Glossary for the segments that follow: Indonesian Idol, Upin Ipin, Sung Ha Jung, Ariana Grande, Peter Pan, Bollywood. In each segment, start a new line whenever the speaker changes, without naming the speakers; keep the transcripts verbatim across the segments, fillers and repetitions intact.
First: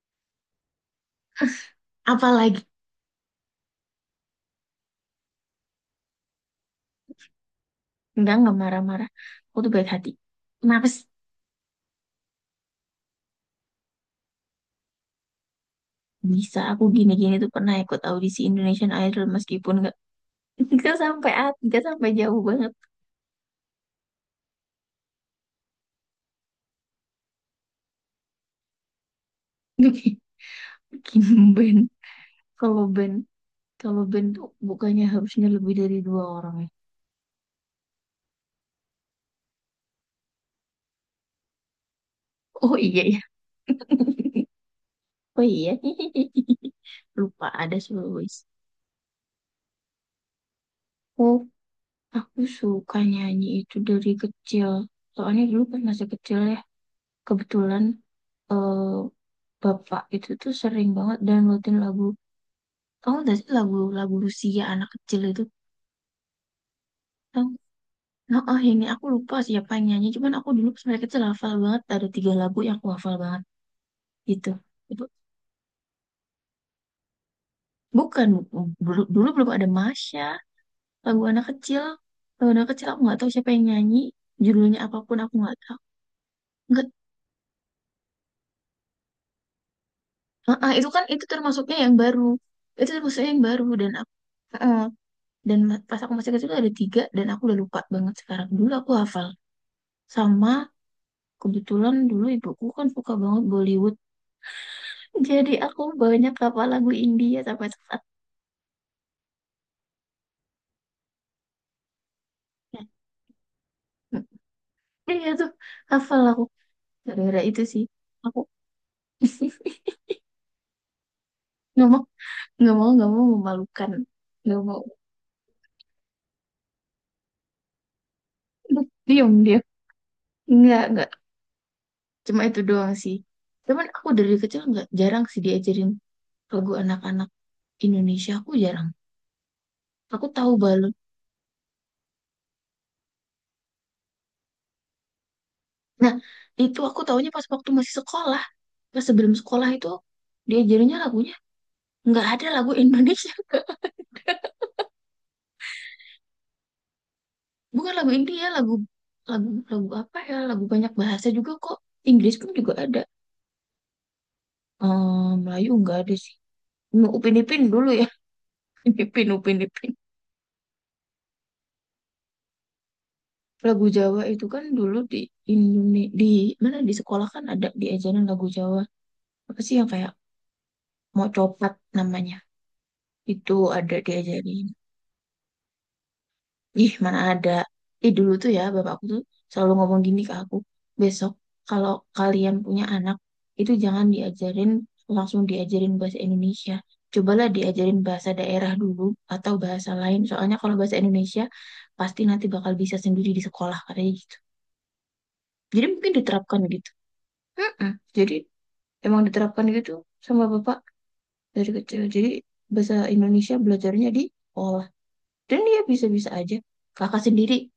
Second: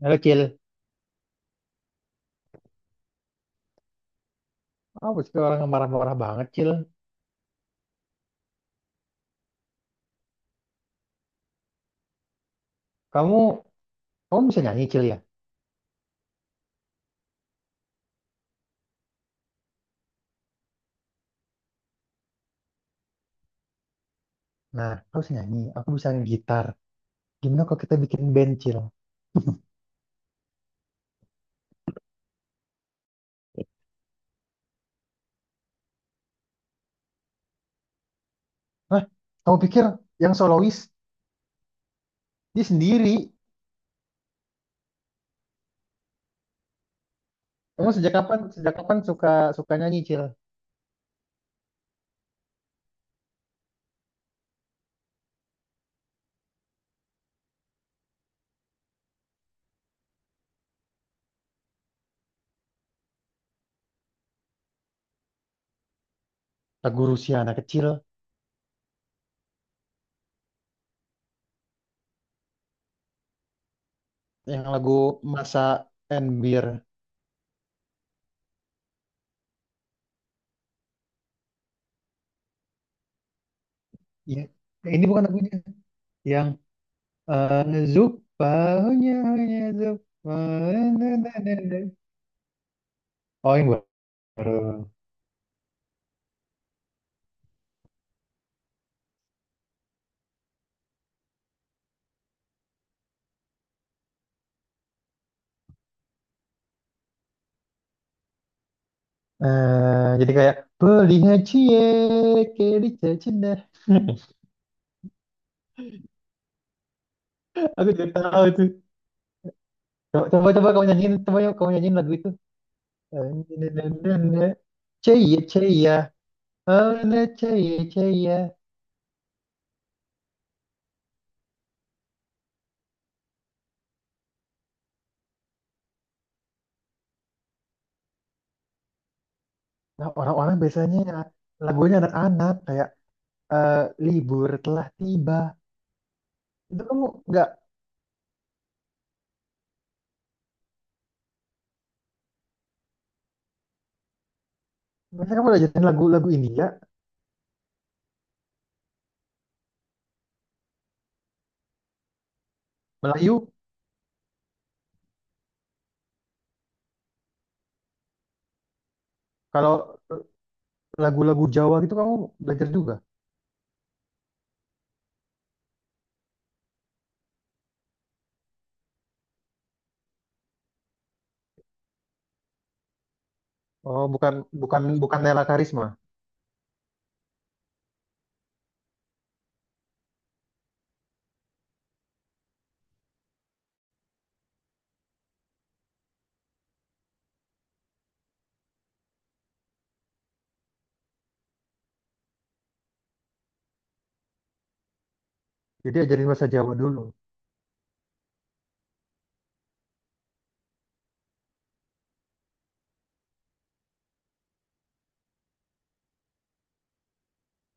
Halo Cil,
Apalagi,
apa sih orang yang marah-marah banget Cil?
enggak enggak marah-marah. Aku tuh baik hati. Kenapa sih?
Kamu, kamu bisa nyanyi Cil ya?
Bisa. Aku gini-gini tuh pernah ikut audisi Indonesian Idol meskipun enggak, enggak sampai at enggak sampai jauh banget.
Nah, kamu bisa nyanyi, aku bisa gitar. Gimana kalau kita bikin band Cil?
Bikin band. Kalau band kalau band tuh bukannya harusnya lebih dari dua orang, ya?
Hah? Kamu pikir yang solois dia
Oh iya ya.
sendiri?
Oh iya. Lupa ada
Kamu sejak kapan,
Sulawesi.
sejak kapan suka suka nyanyi Cil?
Oh, aku suka nyanyi itu dari kecil. Soalnya dulu pas masih kecil ya, kebetulan, eh bapak itu tuh sering banget downloadin lagu. Tahu nggak sih lagu-lagu Rusia anak kecil itu?
Lagu Rusia
Tahu?
anak kecil,
Nah, ah, ini aku lupa siapa yang nyanyi. Cuman aku dulu pas mereka kecil hafal banget. Ada tiga lagu yang aku hafal banget. Gitu.
yang lagu
Itu
Masa and Beer.
bukan, bu- dulu, dulu belum ada Masya. Lagu anak kecil. Lagu anak kecil aku nggak tahu siapa yang nyanyi.
Ya,
Judulnya
ini
apapun
bukan
aku
lagunya.
nggak tahu.
Yang
Nggak,
eh, Zup, baunya hanya Zup.
ah, ah, itu kan itu termasuknya yang baru. Itu termasuknya yang
Oh,
baru
yang
dan aku. ah, ah.
baru.
dan ma- pas aku masih kecil tuh ada tiga dan aku udah lupa banget sekarang. Dulu aku hafal. Sama, kebetulan dulu ibuku kan suka banget Bollywood. Jadi aku banyak hafal lagu India sampai saat.
Eh, jadi kayak beli cie kiri cina.
Iya, iya, tuh hafal aku. Gara-gara itu sih.
Aku juga
Aku.
tahu itu. Coba coba, coba kamu nyanyiin, coba yuk kamu
Nggak
nyanyiin
mau,
lagu itu.
nggak mau, nggak mau memalukan. Nggak mau.
Cie cie, ya. Oh na cie cie, ya.
Diam dia. Nggak, nggak. Cuma itu doang sih. Cuman aku dari kecil nggak jarang sih diajarin lagu anak-anak Indonesia. Aku jarang.
Nah,
Aku tahu
orang-orang
balon.
biasanya lagunya anak-anak kayak eh, libur telah tiba.
Nah, itu
Itu
aku
kamu
taunya pas
nggak,
waktu masih sekolah. Pas sebelum sekolah itu diajarinnya lagunya nggak ada lagu Indonesia, Kak.
biasanya kamu belajarin lagu-lagu India,
Bukan lagu India, lagu lagu lagu apa ya, lagu banyak bahasa juga kok. Inggris pun juga ada.
Melayu.
Ehm, Melayu nggak ada sih. Mau Upin Ipin dulu ya? Upin Ipin, Upin Ipin.
Kalau lagu-lagu Jawa gitu kamu belajar juga.
Lagu Jawa itu kan dulu di Indonesia, di mana di sekolah kan ada diajarin lagu Jawa, apa sih yang kayak mau copat namanya, itu ada
Oh bukan,
diajarin.
bukan bukan Nela Karisma.
Ih, mana ada. Ih, dulu tuh ya, bapakku tuh selalu ngomong gini ke aku. Besok, kalau kalian punya anak, itu jangan diajarin, langsung diajarin bahasa Indonesia. Cobalah diajarin bahasa daerah dulu, atau bahasa lain. Soalnya kalau bahasa Indonesia, pasti nanti bakal bisa sendiri di sekolah, katanya gitu. Jadi
Jadi
mungkin
ajarin bahasa
diterapkan
Jawa
gitu.
dulu.
Mm-mm. Jadi, emang diterapkan gitu sama bapak dari kecil. Jadi, bahasa Indonesia belajarnya di sekolah. Dan dia bisa-bisa aja. Kakak sendiri,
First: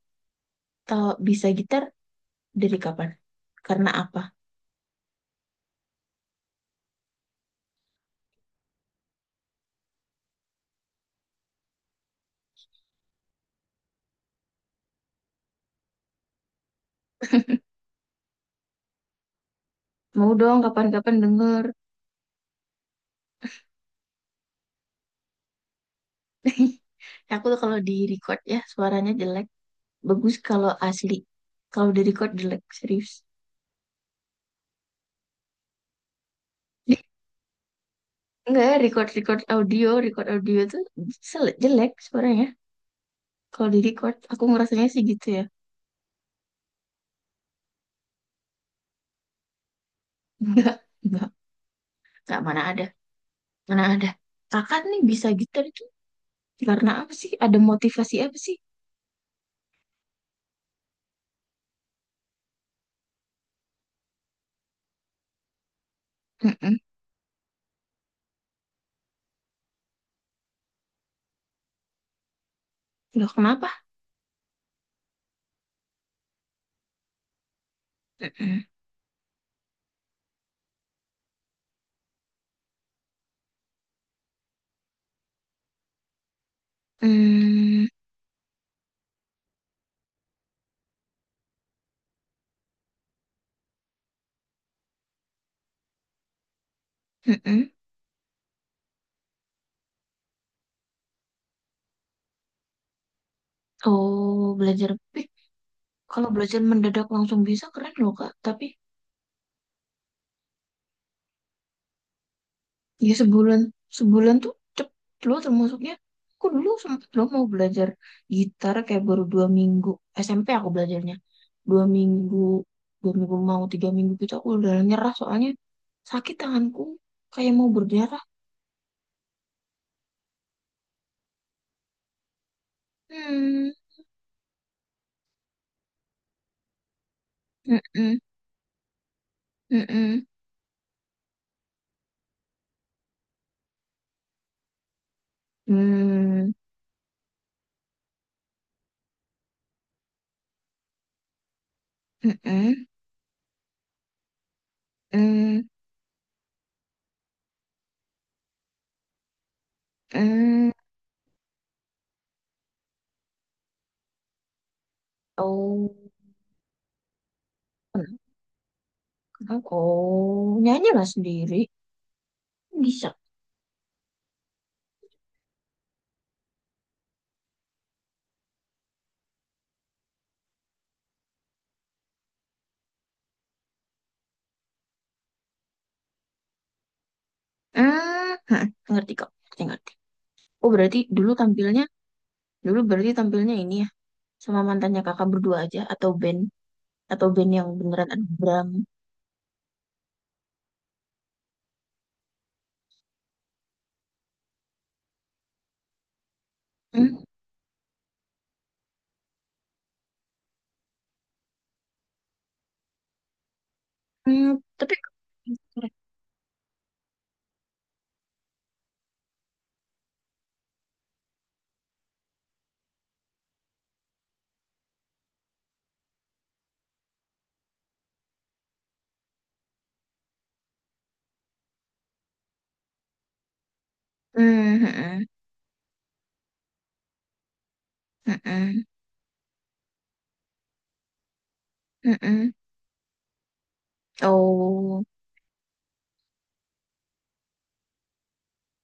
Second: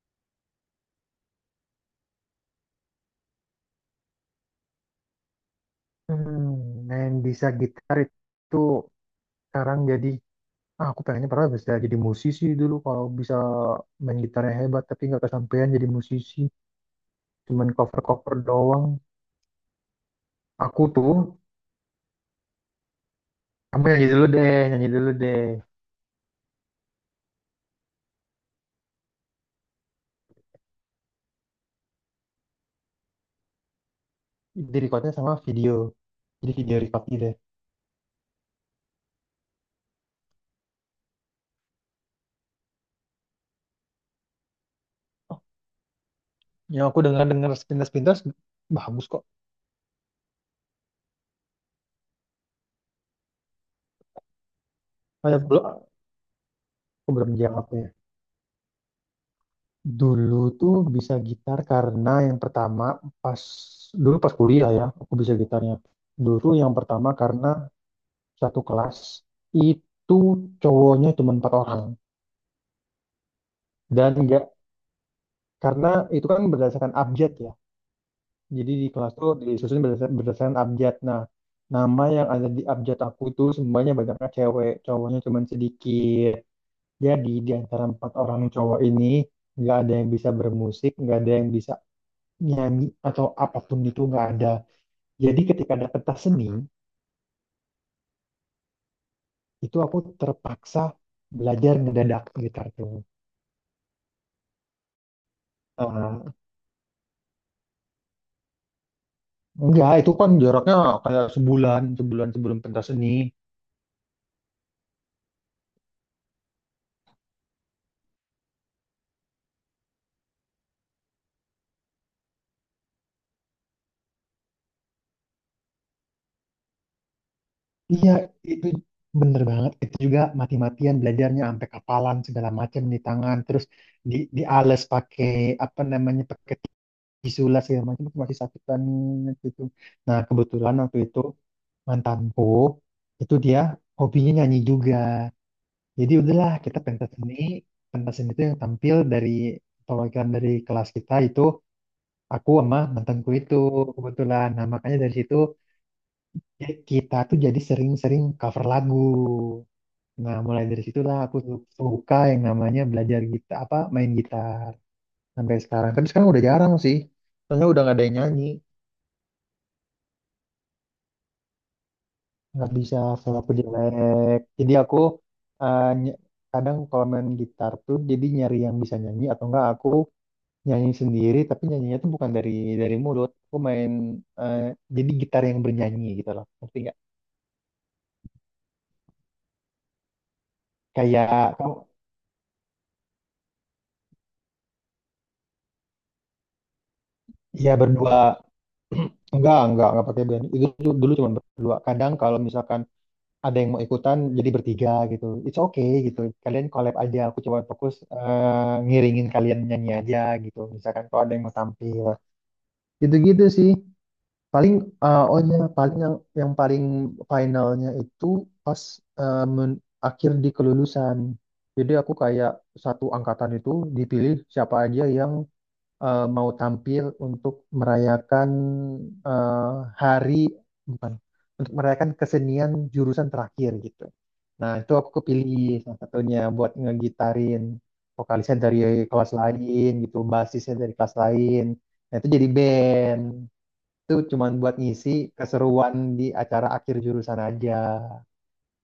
tahu bisa gitar, dari kapan? Karena apa?
Hmm, main bisa gitar itu sekarang jadi ah, aku pengennya pernah bisa jadi musisi dulu kalau bisa main gitarnya hebat, tapi nggak kesampaian jadi musisi, cuman cover-cover doang.
Mau dong
Aku tuh,
kapan-kapan denger.
kamu nyanyi dulu deh, nyanyi dulu deh,
Aku tuh kalau di record ya suaranya jelek. Bagus kalau asli. Kalau di record jelek, serius.
di recordnya sama video, jadi video record gitu deh.
Enggak, record record audio, record audio tuh sel- jelek suaranya. Kalau di record, aku ngerasanya sih gitu ya.
Oh, ya aku dengar dengar sepintas-pintas bagus kok.
Enggak, enggak, enggak mana ada, mana ada. Kakak nih bisa
Kayak
gitar
belum,
itu karena
aku
apa sih?
belum
Ada
jawab ya.
motivasi apa sih?
Dulu tuh bisa gitar karena yang pertama, pas dulu pas kuliah ya aku bisa gitarnya. Dulu tuh yang
Mm-mm.
pertama karena satu kelas itu cowoknya cuma empat orang
Loh, kenapa?
dan enggak, karena itu kan berdasarkan abjad ya.
Mm-mm.
Jadi di kelas tuh disusun berdasarkan, berdasarkan abjad. Nah, nama yang ada di abjad aku itu semuanya banyaknya cewek, cowoknya cuma sedikit. Jadi di antara
Mm.
empat orang cowok ini nggak ada yang bisa bermusik, nggak ada yang bisa nyanyi atau apapun itu nggak ada. Jadi ketika ada pentas seni,
Mm-mm.
itu aku terpaksa belajar ngedadak gitar tuh.
Oh, belajar. Kalau
Eh,
belajar mendadak langsung bisa keren loh, Kak. Tapi
enggak, itu kan jaraknya kayak sebulan, sebulan sebelum pentas seni.
ya sebulan, sebulan tuh cepet loh termasuknya. Aku dulu sempet loh mau belajar gitar kayak baru dua minggu, S M P aku belajarnya. Dua minggu, dua minggu mau tiga minggu gitu aku udah nyerah, soalnya sakit tanganku kayak mau
Iya,
berdarah.
itu bener banget. Itu juga mati-matian belajarnya sampai kapalan segala macam di tangan, terus
Hmm.
di diales pakai apa namanya, pakai tisu lah segala macam itu
Mm-mm.
masih sakitan gitu. Nah,
Mm-mm.
kebetulan waktu itu mantanku itu dia hobinya nyanyi juga. Jadi udahlah
Mm.
kita pentas seni, pentas seni itu yang tampil dari perwakilan dari kelas kita itu aku sama
Mm-mm.
mantanku itu kebetulan. Nah makanya dari situ
Mm.
ya kita tuh jadi sering-sering cover lagu. Nah mulai
Mm.
dari situlah aku su- suka yang namanya belajar gitar apa main gitar sampai sekarang.
Oh,
Tapi sekarang udah jarang sih, soalnya udah nggak ada yang
kenapa?
nyanyi,
Kenapa? Oh, nyanyi lah sendiri.
nggak bisa,
Bisa.
suara aku jelek. Jadi aku eh, ny- kadang kalau main gitar tuh jadi nyari yang bisa nyanyi atau enggak aku nyanyi sendiri, tapi nyanyinya tuh bukan dari dari mulut aku main, eh, jadi gitar yang bernyanyi gitu loh, ngerti nggak,
hmm hah, Ngerti kok, ngerti ngerti. Oh, berarti
kayak
dulu
kamu.
tampilnya, dulu berarti tampilnya ini ya, sama mantannya kakak berdua aja, atau band, atau band yang
Ya
beneran ada
berdua,
drum.
enggak enggak enggak pakai band itu dulu, dulu cuma berdua. Kadang kalau misalkan ada yang mau ikutan jadi bertiga gitu it's okay gitu, kalian collab aja,
Hmm.
aku coba fokus eh, ngiringin kalian nyanyi aja gitu, misalkan kalau ada yang mau tampil gitu gitu sih.
Hmm.
Paling
Tapi.
uh, oh iya, paling yang yang paling finalnya itu pas uh, men- akhir di kelulusan. Jadi aku kayak satu angkatan itu dipilih siapa aja yang uh, mau tampil untuk merayakan uh, hari bukan untuk merayakan kesenian jurusan terakhir gitu. Nah,
Hmm.
itu aku
Hmm.
kepilih salah satunya buat ngegitarin
Hmm.
vokalisnya
Hmm.
dari kelas lain gitu, basisnya dari kelas lain.
Hmm.
Nah, itu jadi
Hmm.
band itu cuman buat
Oh.
ngisi keseruan di acara akhir jurusan aja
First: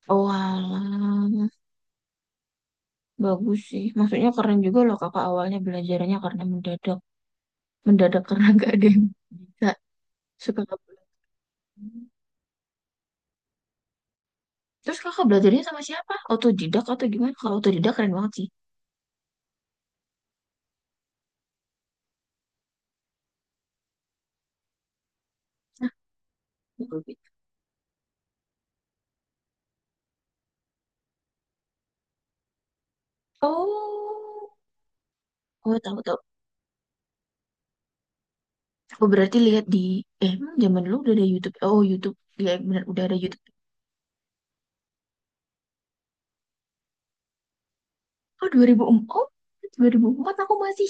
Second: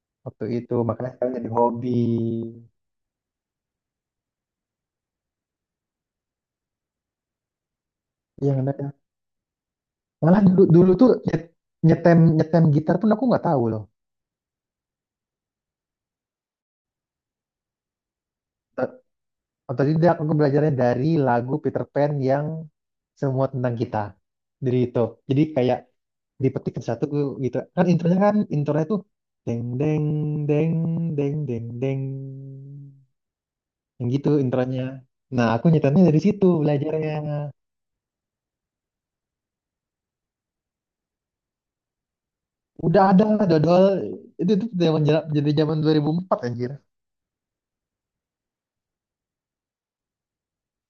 Oh
waktu itu, makanya sekarang
alah,
jadi hobi,
bagus sih. Maksudnya keren juga loh, kakak awalnya belajarnya karena mendadak, mendadak karena
iya kan
gak ada
ya.
yang bisa,
Malah
suka
dulu,
nggak
dulu
boleh.
tuh nyet- nyetem nyetem gitar pun aku nggak tahu loh.
Terus kakak belajarnya sama siapa? Autodidak atau gimana? Kalau autodidak keren banget sih.
Ot- Otodidak, aku belajarnya dari lagu Peter Pan yang semua tentang kita, dari itu jadi kayak dipetik
Nah.
satu gitu kan, intronya, kan intronya tuh deng deng deng, deng deng deng, yang gitu
Oh,
intronya. Nah aku
oh tahu
nyetemnya
tahu.
dari situ belajarnya.
Aku berarti lihat di, eh, emang zaman dulu udah ada YouTube. Oh, YouTube. Iya, benar udah
Udah
ada
ada
YouTube.
dodol, itu itu zaman jera- jadi zaman dua ribu empat anjir.
Oh, dua ribu empat. Oh, dua ribu empat aku masih,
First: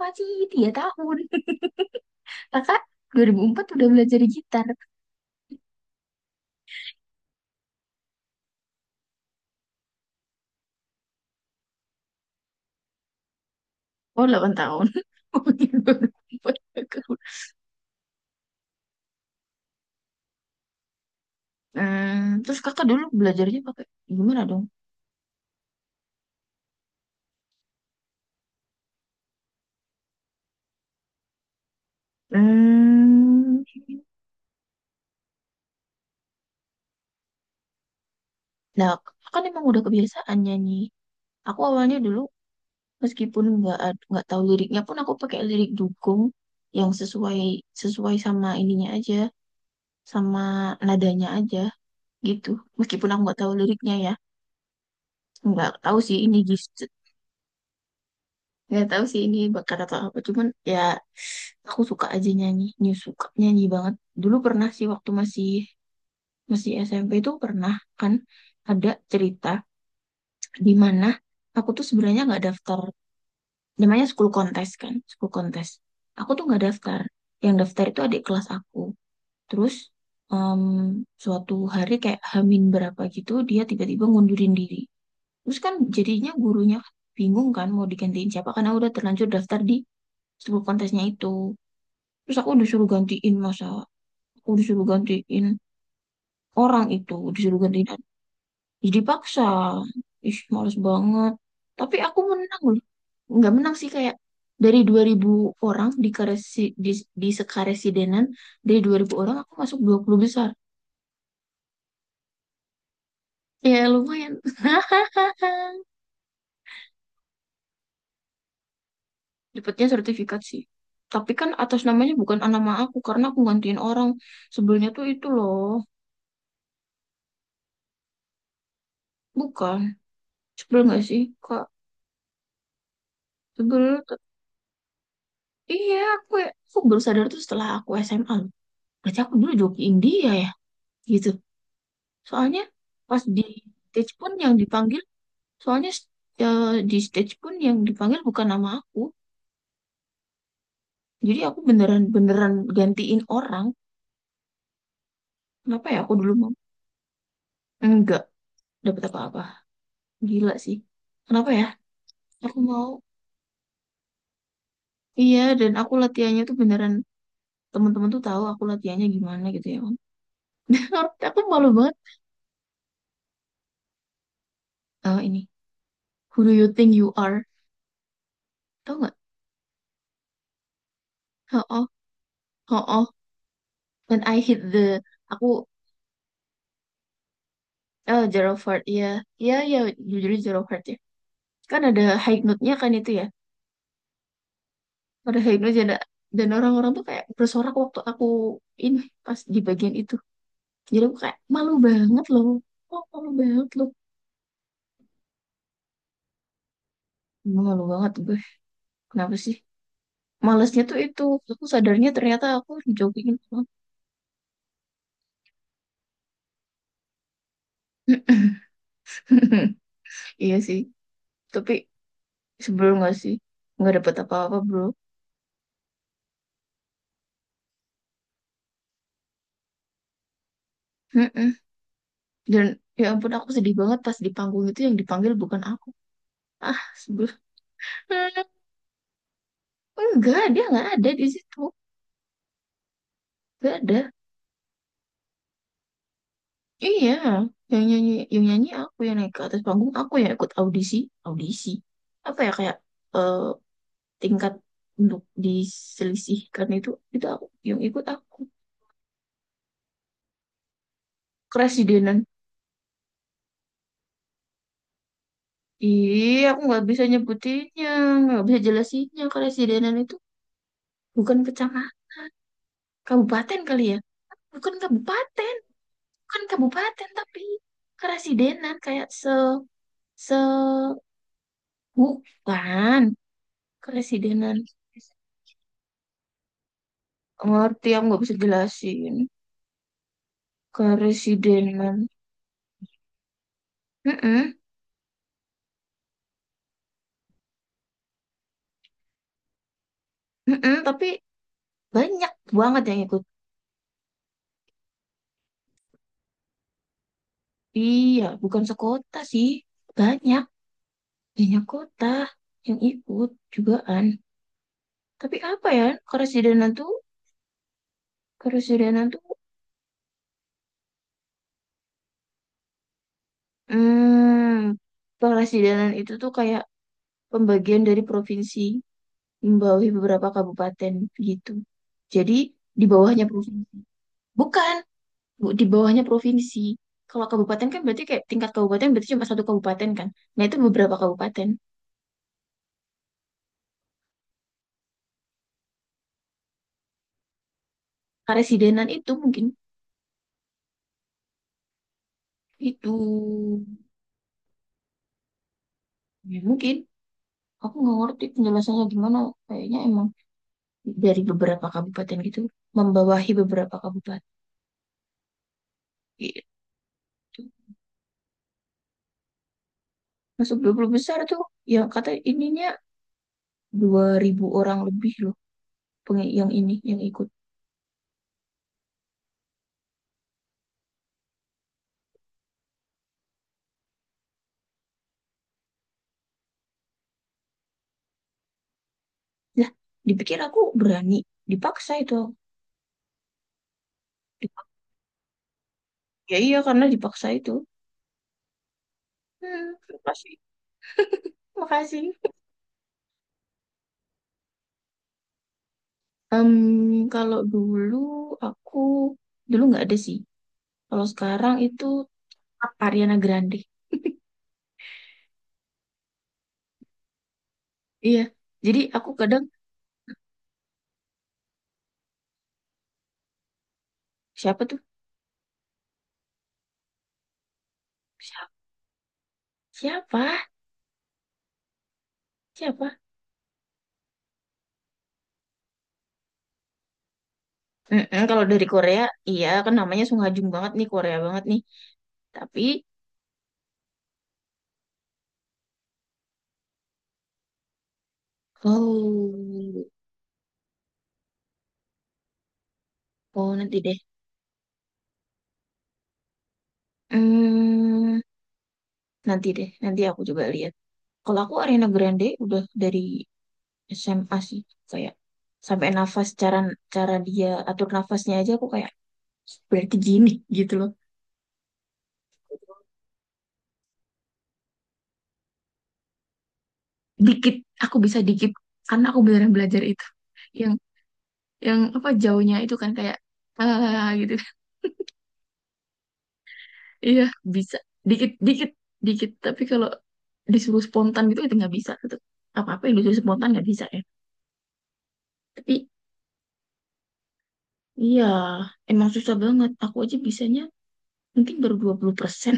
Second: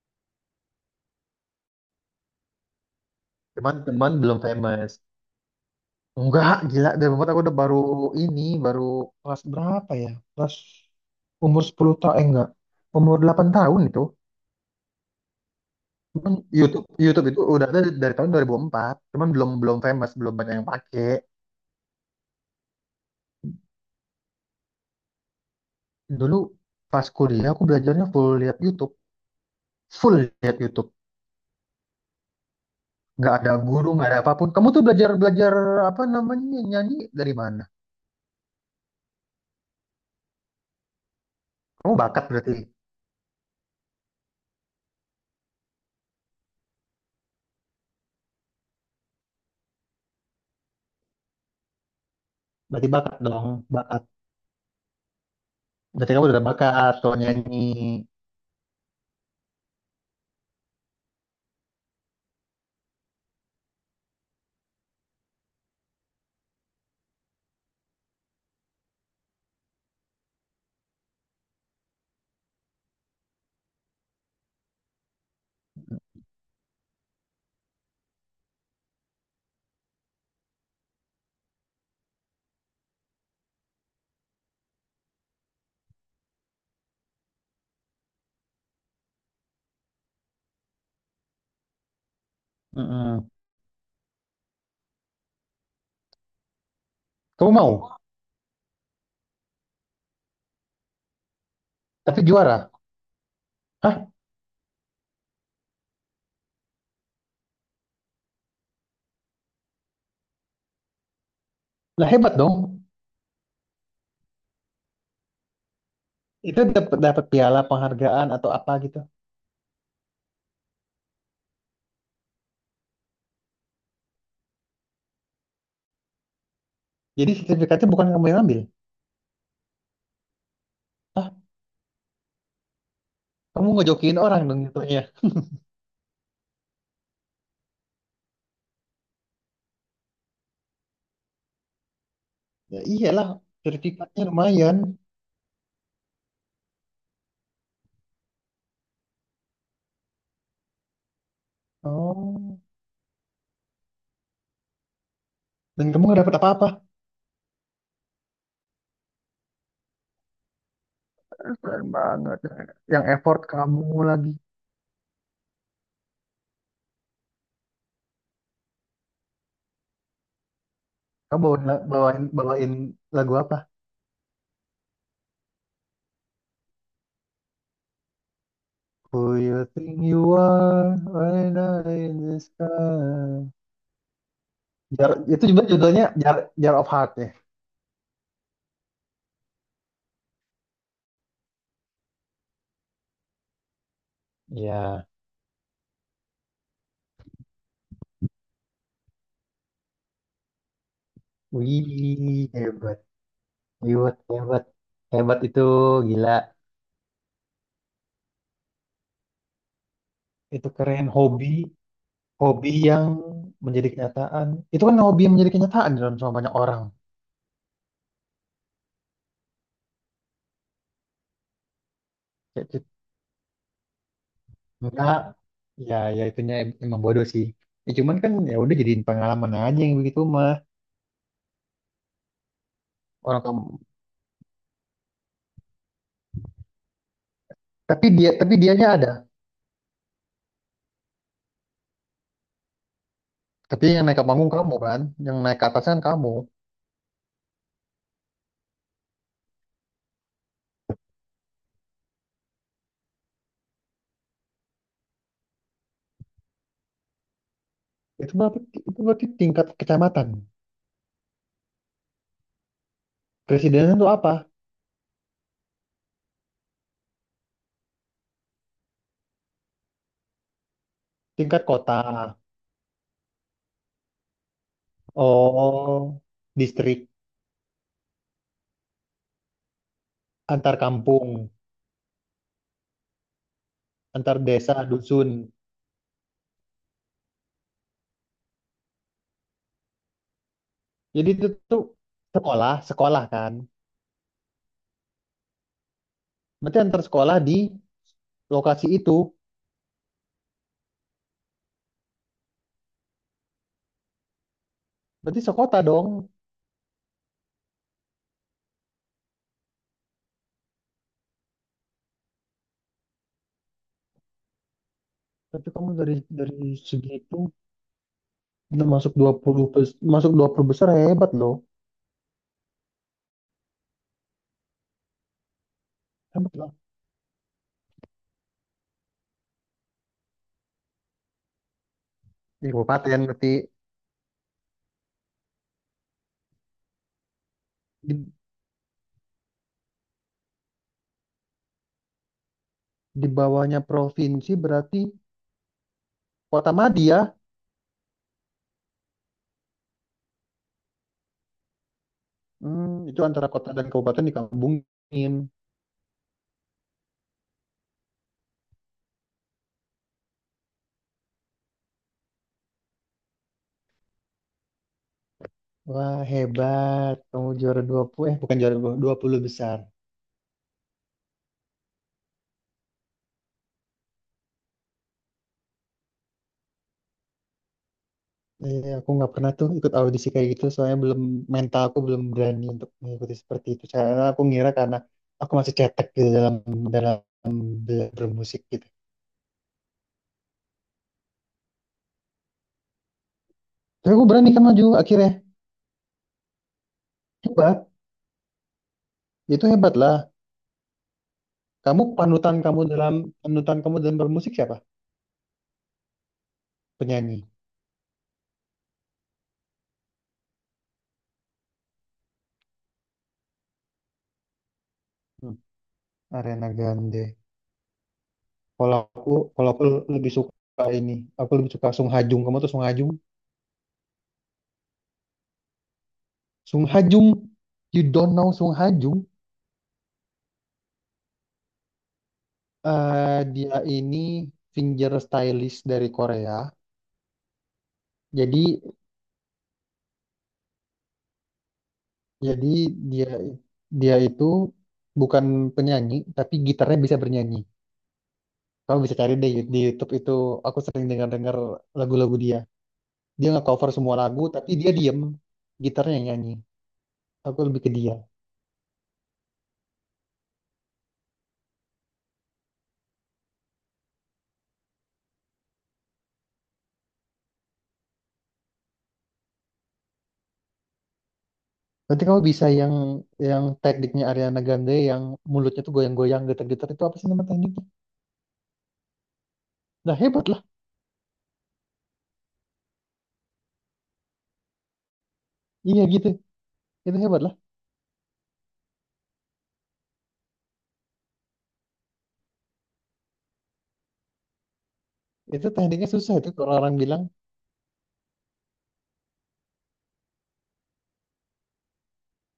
masih tiga tahun. Kakak dua ribu empat
Cuman
udah
teman
belajar
belum
gitar.
famous. Enggak, gila. Dari empat aku udah baru, ini baru kelas berapa ya? Kelas umur sepuluh tahun, eh enggak, umur delapan tahun itu.
Oh, delapan tahun. Oh,
Cuman
dua ribu empat
YouTube
aku.
YouTube itu udah ada dari tahun dua ribu empat cuman belum belum famous, belum banyak yang pakai.
Hmm, terus kakak dulu belajarnya pakai gimana dong?
Dulu pas kuliah aku belajarnya full lihat YouTube, full lihat YouTube. Nggak ada
Hmm.
guru, nggak ada apapun. Kamu tuh belajar belajar apa namanya nyanyi dari mana?
Nah, kakak kan emang udah kebiasaan nyanyi. Aku
Kamu
awalnya dulu,
bakat berarti.
meskipun nggak ad- nggak tahu liriknya pun aku pakai lirik dukung yang sesuai, sesuai sama ininya aja, sama nadanya aja, gitu.
Berarti
Meskipun
bakat
aku nggak
dong,
tahu liriknya
bakat.
ya, nggak tahu
Berarti
sih
kamu
ini
udah
gitu,
bakat kalau nyanyi.
nggak tahu sih ini bakal atau apa, cuman ya aku suka aja nyanyi, nyu- suka nyanyi banget. Dulu pernah sih waktu masih, masih S M P itu pernah. Kan ada cerita di mana aku tuh sebenarnya nggak daftar, namanya school kontes kan, school kontes, aku tuh nggak daftar. Yang daftar itu adik kelas aku, terus, em, suatu hari kayak hamin berapa gitu dia tiba-tiba ngundurin diri. Terus kan jadinya gurunya bingung kan mau digantiin siapa, karena udah terlanjur daftar di school kontesnya itu. Terus aku disuruh
Mm-mm.
gantiin, masa aku disuruh gantiin orang, itu
Kamu
disuruh gantiin.
mau,
Jadi paksa. Ih, males banget. Tapi aku
tapi
menang
juara.
loh. Nggak menang sih
Hah?
kayak, dari dua ribu orang di karesi, di, di sekaresidenan, dari dua ribu orang aku masuk dua puluh besar.
Lah hebat dong.
Ya lumayan.
Itu dapat dapat piala penghargaan atau apa gitu.
Dapatnya sertifikat sih. Tapi kan atas namanya bukan nama aku, karena aku gantiin orang. Sebelumnya tuh itu loh.
Jadi sertifikatnya bukan kamu yang ambil.
Bukan. Sebel nggak sih,
Hah?
Kak?
Kamu
Sebel, Kak.
ngejokiin orang dong jatuhnya.
Iya, aku, aku baru sadar tuh setelah aku S M A loh. Berarti aku dulu joki India ya? Gitu. Soalnya
Ya
pas
iyalah,
di stage
sertifikatnya
pun yang
lumayan.
dipanggil, soalnya, eh, di stage pun yang dipanggil bukan nama aku. Jadi aku beneran, beneran
Oh.
gantiin orang. Kenapa
Dan
ya
kamu
aku
nggak
dulu
dapat
mau?
apa-apa.
Enggak dapat apa-apa. Gila sih. Kenapa ya?
Keren banget.
Aku mau.
Yang effort kamu lagi.
Iya, dan aku latihannya tuh beneran, teman-teman tuh tahu aku latihannya gimana gitu ya, Om. Aku
Kamu bawain,
malu banget.
bawain, bawain lagu apa?
Oh, ini. Who do you think you are? Tahu nggak?
Who you think you are when
Oh, oh,
I in the
oh.
sky?
When I hit the,
Jar, itu juga
aku.
judulnya Jar, Jar of Heart ya.
Oh, Zero Heart, iya. Iya, iya, jujur Zero Heart ya. Kan ada high note-nya kan itu ya,
Ya,
ada high note, ada. Dan orang-orang tuh kayak bersorak waktu aku ini pas di bagian itu, jadi aku kayak malu banget loh.
wih, hebat,
Oh, malu banget loh.
hebat, hebat, hebat itu gila.
Emang malu banget gue, kenapa sih,
Itu
malesnya tuh
keren
itu
hobi,
aku sadarnya ternyata
hobi
aku
yang
dijogingin orang.
menjadi kenyataan. Itu kan hobi yang menjadi kenyataan di dalam sama banyak orang.
Iya sih, tapi
Kayak gitu.
sebelum, nggak sih, nggak dapet apa-apa, bro.
Enggak, ya, ya itunya em- emang bodoh sih. Ya, cuman kan ya udah jadiin pengalaman aja yang begitu mah,
Mm-mm. Dan ya ampun,
orang
aku
kamu.
sedih banget pas di panggung itu yang dipanggil bukan aku. Ah, sebelum.
Tapi dia, tapi dianya ada.
Enggak, dia nggak ada di situ, nggak
Tapi
ada.
yang naik ke panggung kamu kan, yang naik ke atas kan kamu.
Iya, yang nyanyi yang nyanyi aku, yang naik ke atas panggung aku, yang ikut audisi, audisi apa ya, kayak, eh, tingkat untuk diselisihkan itu itu aku yang ikut
Itu
aku.
berarti, itu berarti tingkat kecamatan.
Keresidenan.
Presidenan itu apa?
Iya, aku nggak bisa nyebutinnya, nggak bisa jelasinnya. Keresidenan itu bukan
Tingkat
kecamatan,
kota.
kabupaten kali ya, bukan kabupaten,
Oh,
bukan
distrik
kabupaten tapi keresidenan, kayak se se
antar kampung,
bukan
antar
keresidenan.
desa, dusun.
Ngerti, aku nggak bisa jelasin
Jadi itu tuh
keresidenan.
sekolah, sekolah kan.
Mm-mm.
Berarti antar sekolah di lokasi itu.
Mm-mm. Tapi banyak banget yang ikut.
Berarti sekota dong.
Iya bukan sekota sih, banyak, banyak kota yang ikut jugaan. Tapi apa
Tapi
ya,
kamu dari dari
keresidenan tuh,
segitu udah
keresidenan
masuk
tuh
dua puluh bes- masuk dua puluh besar, hebat loh.
hmm keresidenan itu tuh
Hebat
kayak
loh.
pembagian dari provinsi, membawahi beberapa kabupaten, gitu jadi
Di
di
kabupaten
bawahnya
berarti
provinsi. Bukan Bu, di bawahnya provinsi. Kalau kabupaten kan berarti kayak
di,
tingkat kabupaten, berarti cuma satu kabupaten kan. Nah, itu beberapa kabupaten.
di bawahnya provinsi berarti kota madya.
Karesidenan itu mungkin itu,
Hmm, itu antara kota dan kabupaten digabungin.
ya mungkin aku nggak ngerti penjelasannya gimana. Kayaknya emang dari beberapa kabupaten gitu membawahi beberapa kabupaten
Wah,
gitu.
hebat. Kamu juara dua puluh, eh bukan juara dua puluh dua puluh besar.
Masuk dua puluh besar tuh yang kata ininya dua ribu orang lebih loh, peng- yang ini yang ikut.
Iya, aku nggak pernah tuh ikut audisi kayak gitu, soalnya belum, mental aku belum berani untuk mengikuti seperti itu. Karena aku ngira karena aku masih cetek gitu dalam dalam be- bermusik gitu.
Lah, dipikir aku berani, dipaksa itu.
Tapi aku berani kan
Dipak-
maju akhirnya.
Ya iya karena dipaksa itu.
Hebat, itu
Hmm,
hebat lah.
pasti.
Kamu
Makasih.
panutan kamu dalam panutan kamu dalam bermusik siapa?
Em,
Penyanyi.
kalau dulu aku, dulu nggak ada sih. Kalau sekarang itu tetap Ariana Grande.
Hmm, Ariana Grande.
Iya. Jadi
Kalau
aku
aku,
kadang,
kalau aku lebih suka ini, aku lebih suka Sung Ha Jung. Kamu tuh Sung Ha Jung?
siapa tuh?
Sung Ha Jung. You don't know
Siapa?
Sung Ha Jung?
Siapa? Siapa?
Eh, dia ini finger stylist dari Korea.
Mm-mm, kalau
Jadi
dari Korea, iya kan namanya Sung Ha Jung banget nih, Korea banget nih. Tapi
jadi dia dia itu bukan penyanyi tapi gitarnya bisa bernyanyi. Kamu bisa cari deh di
oh,
YouTube itu. Aku sering dengar-dengar lagu-lagu dia. Dia
oh nanti
nge-cover
deh.
semua lagu tapi dia diem, gitarnya yang nyanyi. Aku lebih ke dia.
Hmm, nanti deh. Nanti aku coba lihat. Kalau aku Ariana Grande udah dari S M A sih, kayak sampai nafas, cara, cara dia atur nafasnya aja aku kayak, berarti gini gitu loh.
Nanti kamu bisa yang yang tekniknya Ariana Grande yang mulutnya tuh goyang-goyang, getar-getar, itu apa sih nama
Dikit,
tekniknya?
aku bisa dikit, karena aku beneran belajar itu,
Nah hebat lah.
yang yang apa jauhnya itu kan kayak, ah gitu.
Iya gitu. Itu
Iya.
hebat lah.
Bisa dikit dikit dikit, tapi kalau disuruh spontan gitu itu nggak bisa gitu. Apa apa yang disuruh spontan nggak bisa ya.
Itu
Tapi
tekniknya susah itu kalau orang bilang,
iya emang susah banget, aku aja bisanya mungkin baru dua puluh persen.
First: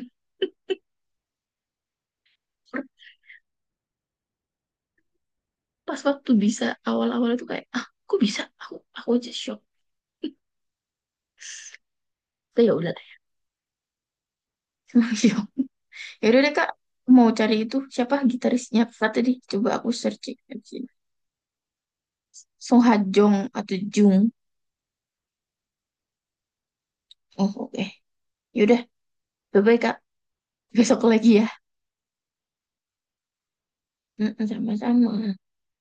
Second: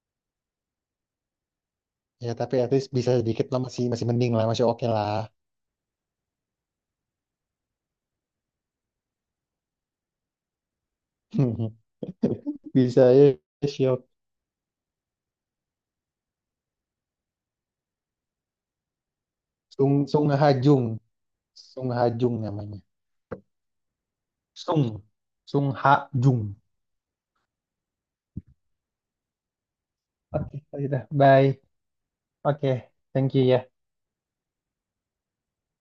ya tapi at least bisa sedikit lah, masih masih mending lah, masih oke lah.
Pas waktu bisa awal-awal itu kayak, ah kok bisa aku aku aja shock. Tapi ya udah
Bisa
deh.
ya siok.
Shock. Yaudah deh Kak, mau cari itu siapa gitarisnya Kak tadi? Coba aku
Sung Sung
searching aja.
Hajung, Sung Hajung namanya.
Song Ha Jong atau Jung.
Sung Sung Hajung.
Oh oke. Yaudah, bye-bye Kak.
Oke, ya
Besok
udah.
lagi ya.
Bye. Oke, thank you ya.
Mm-mm. Sama-sama.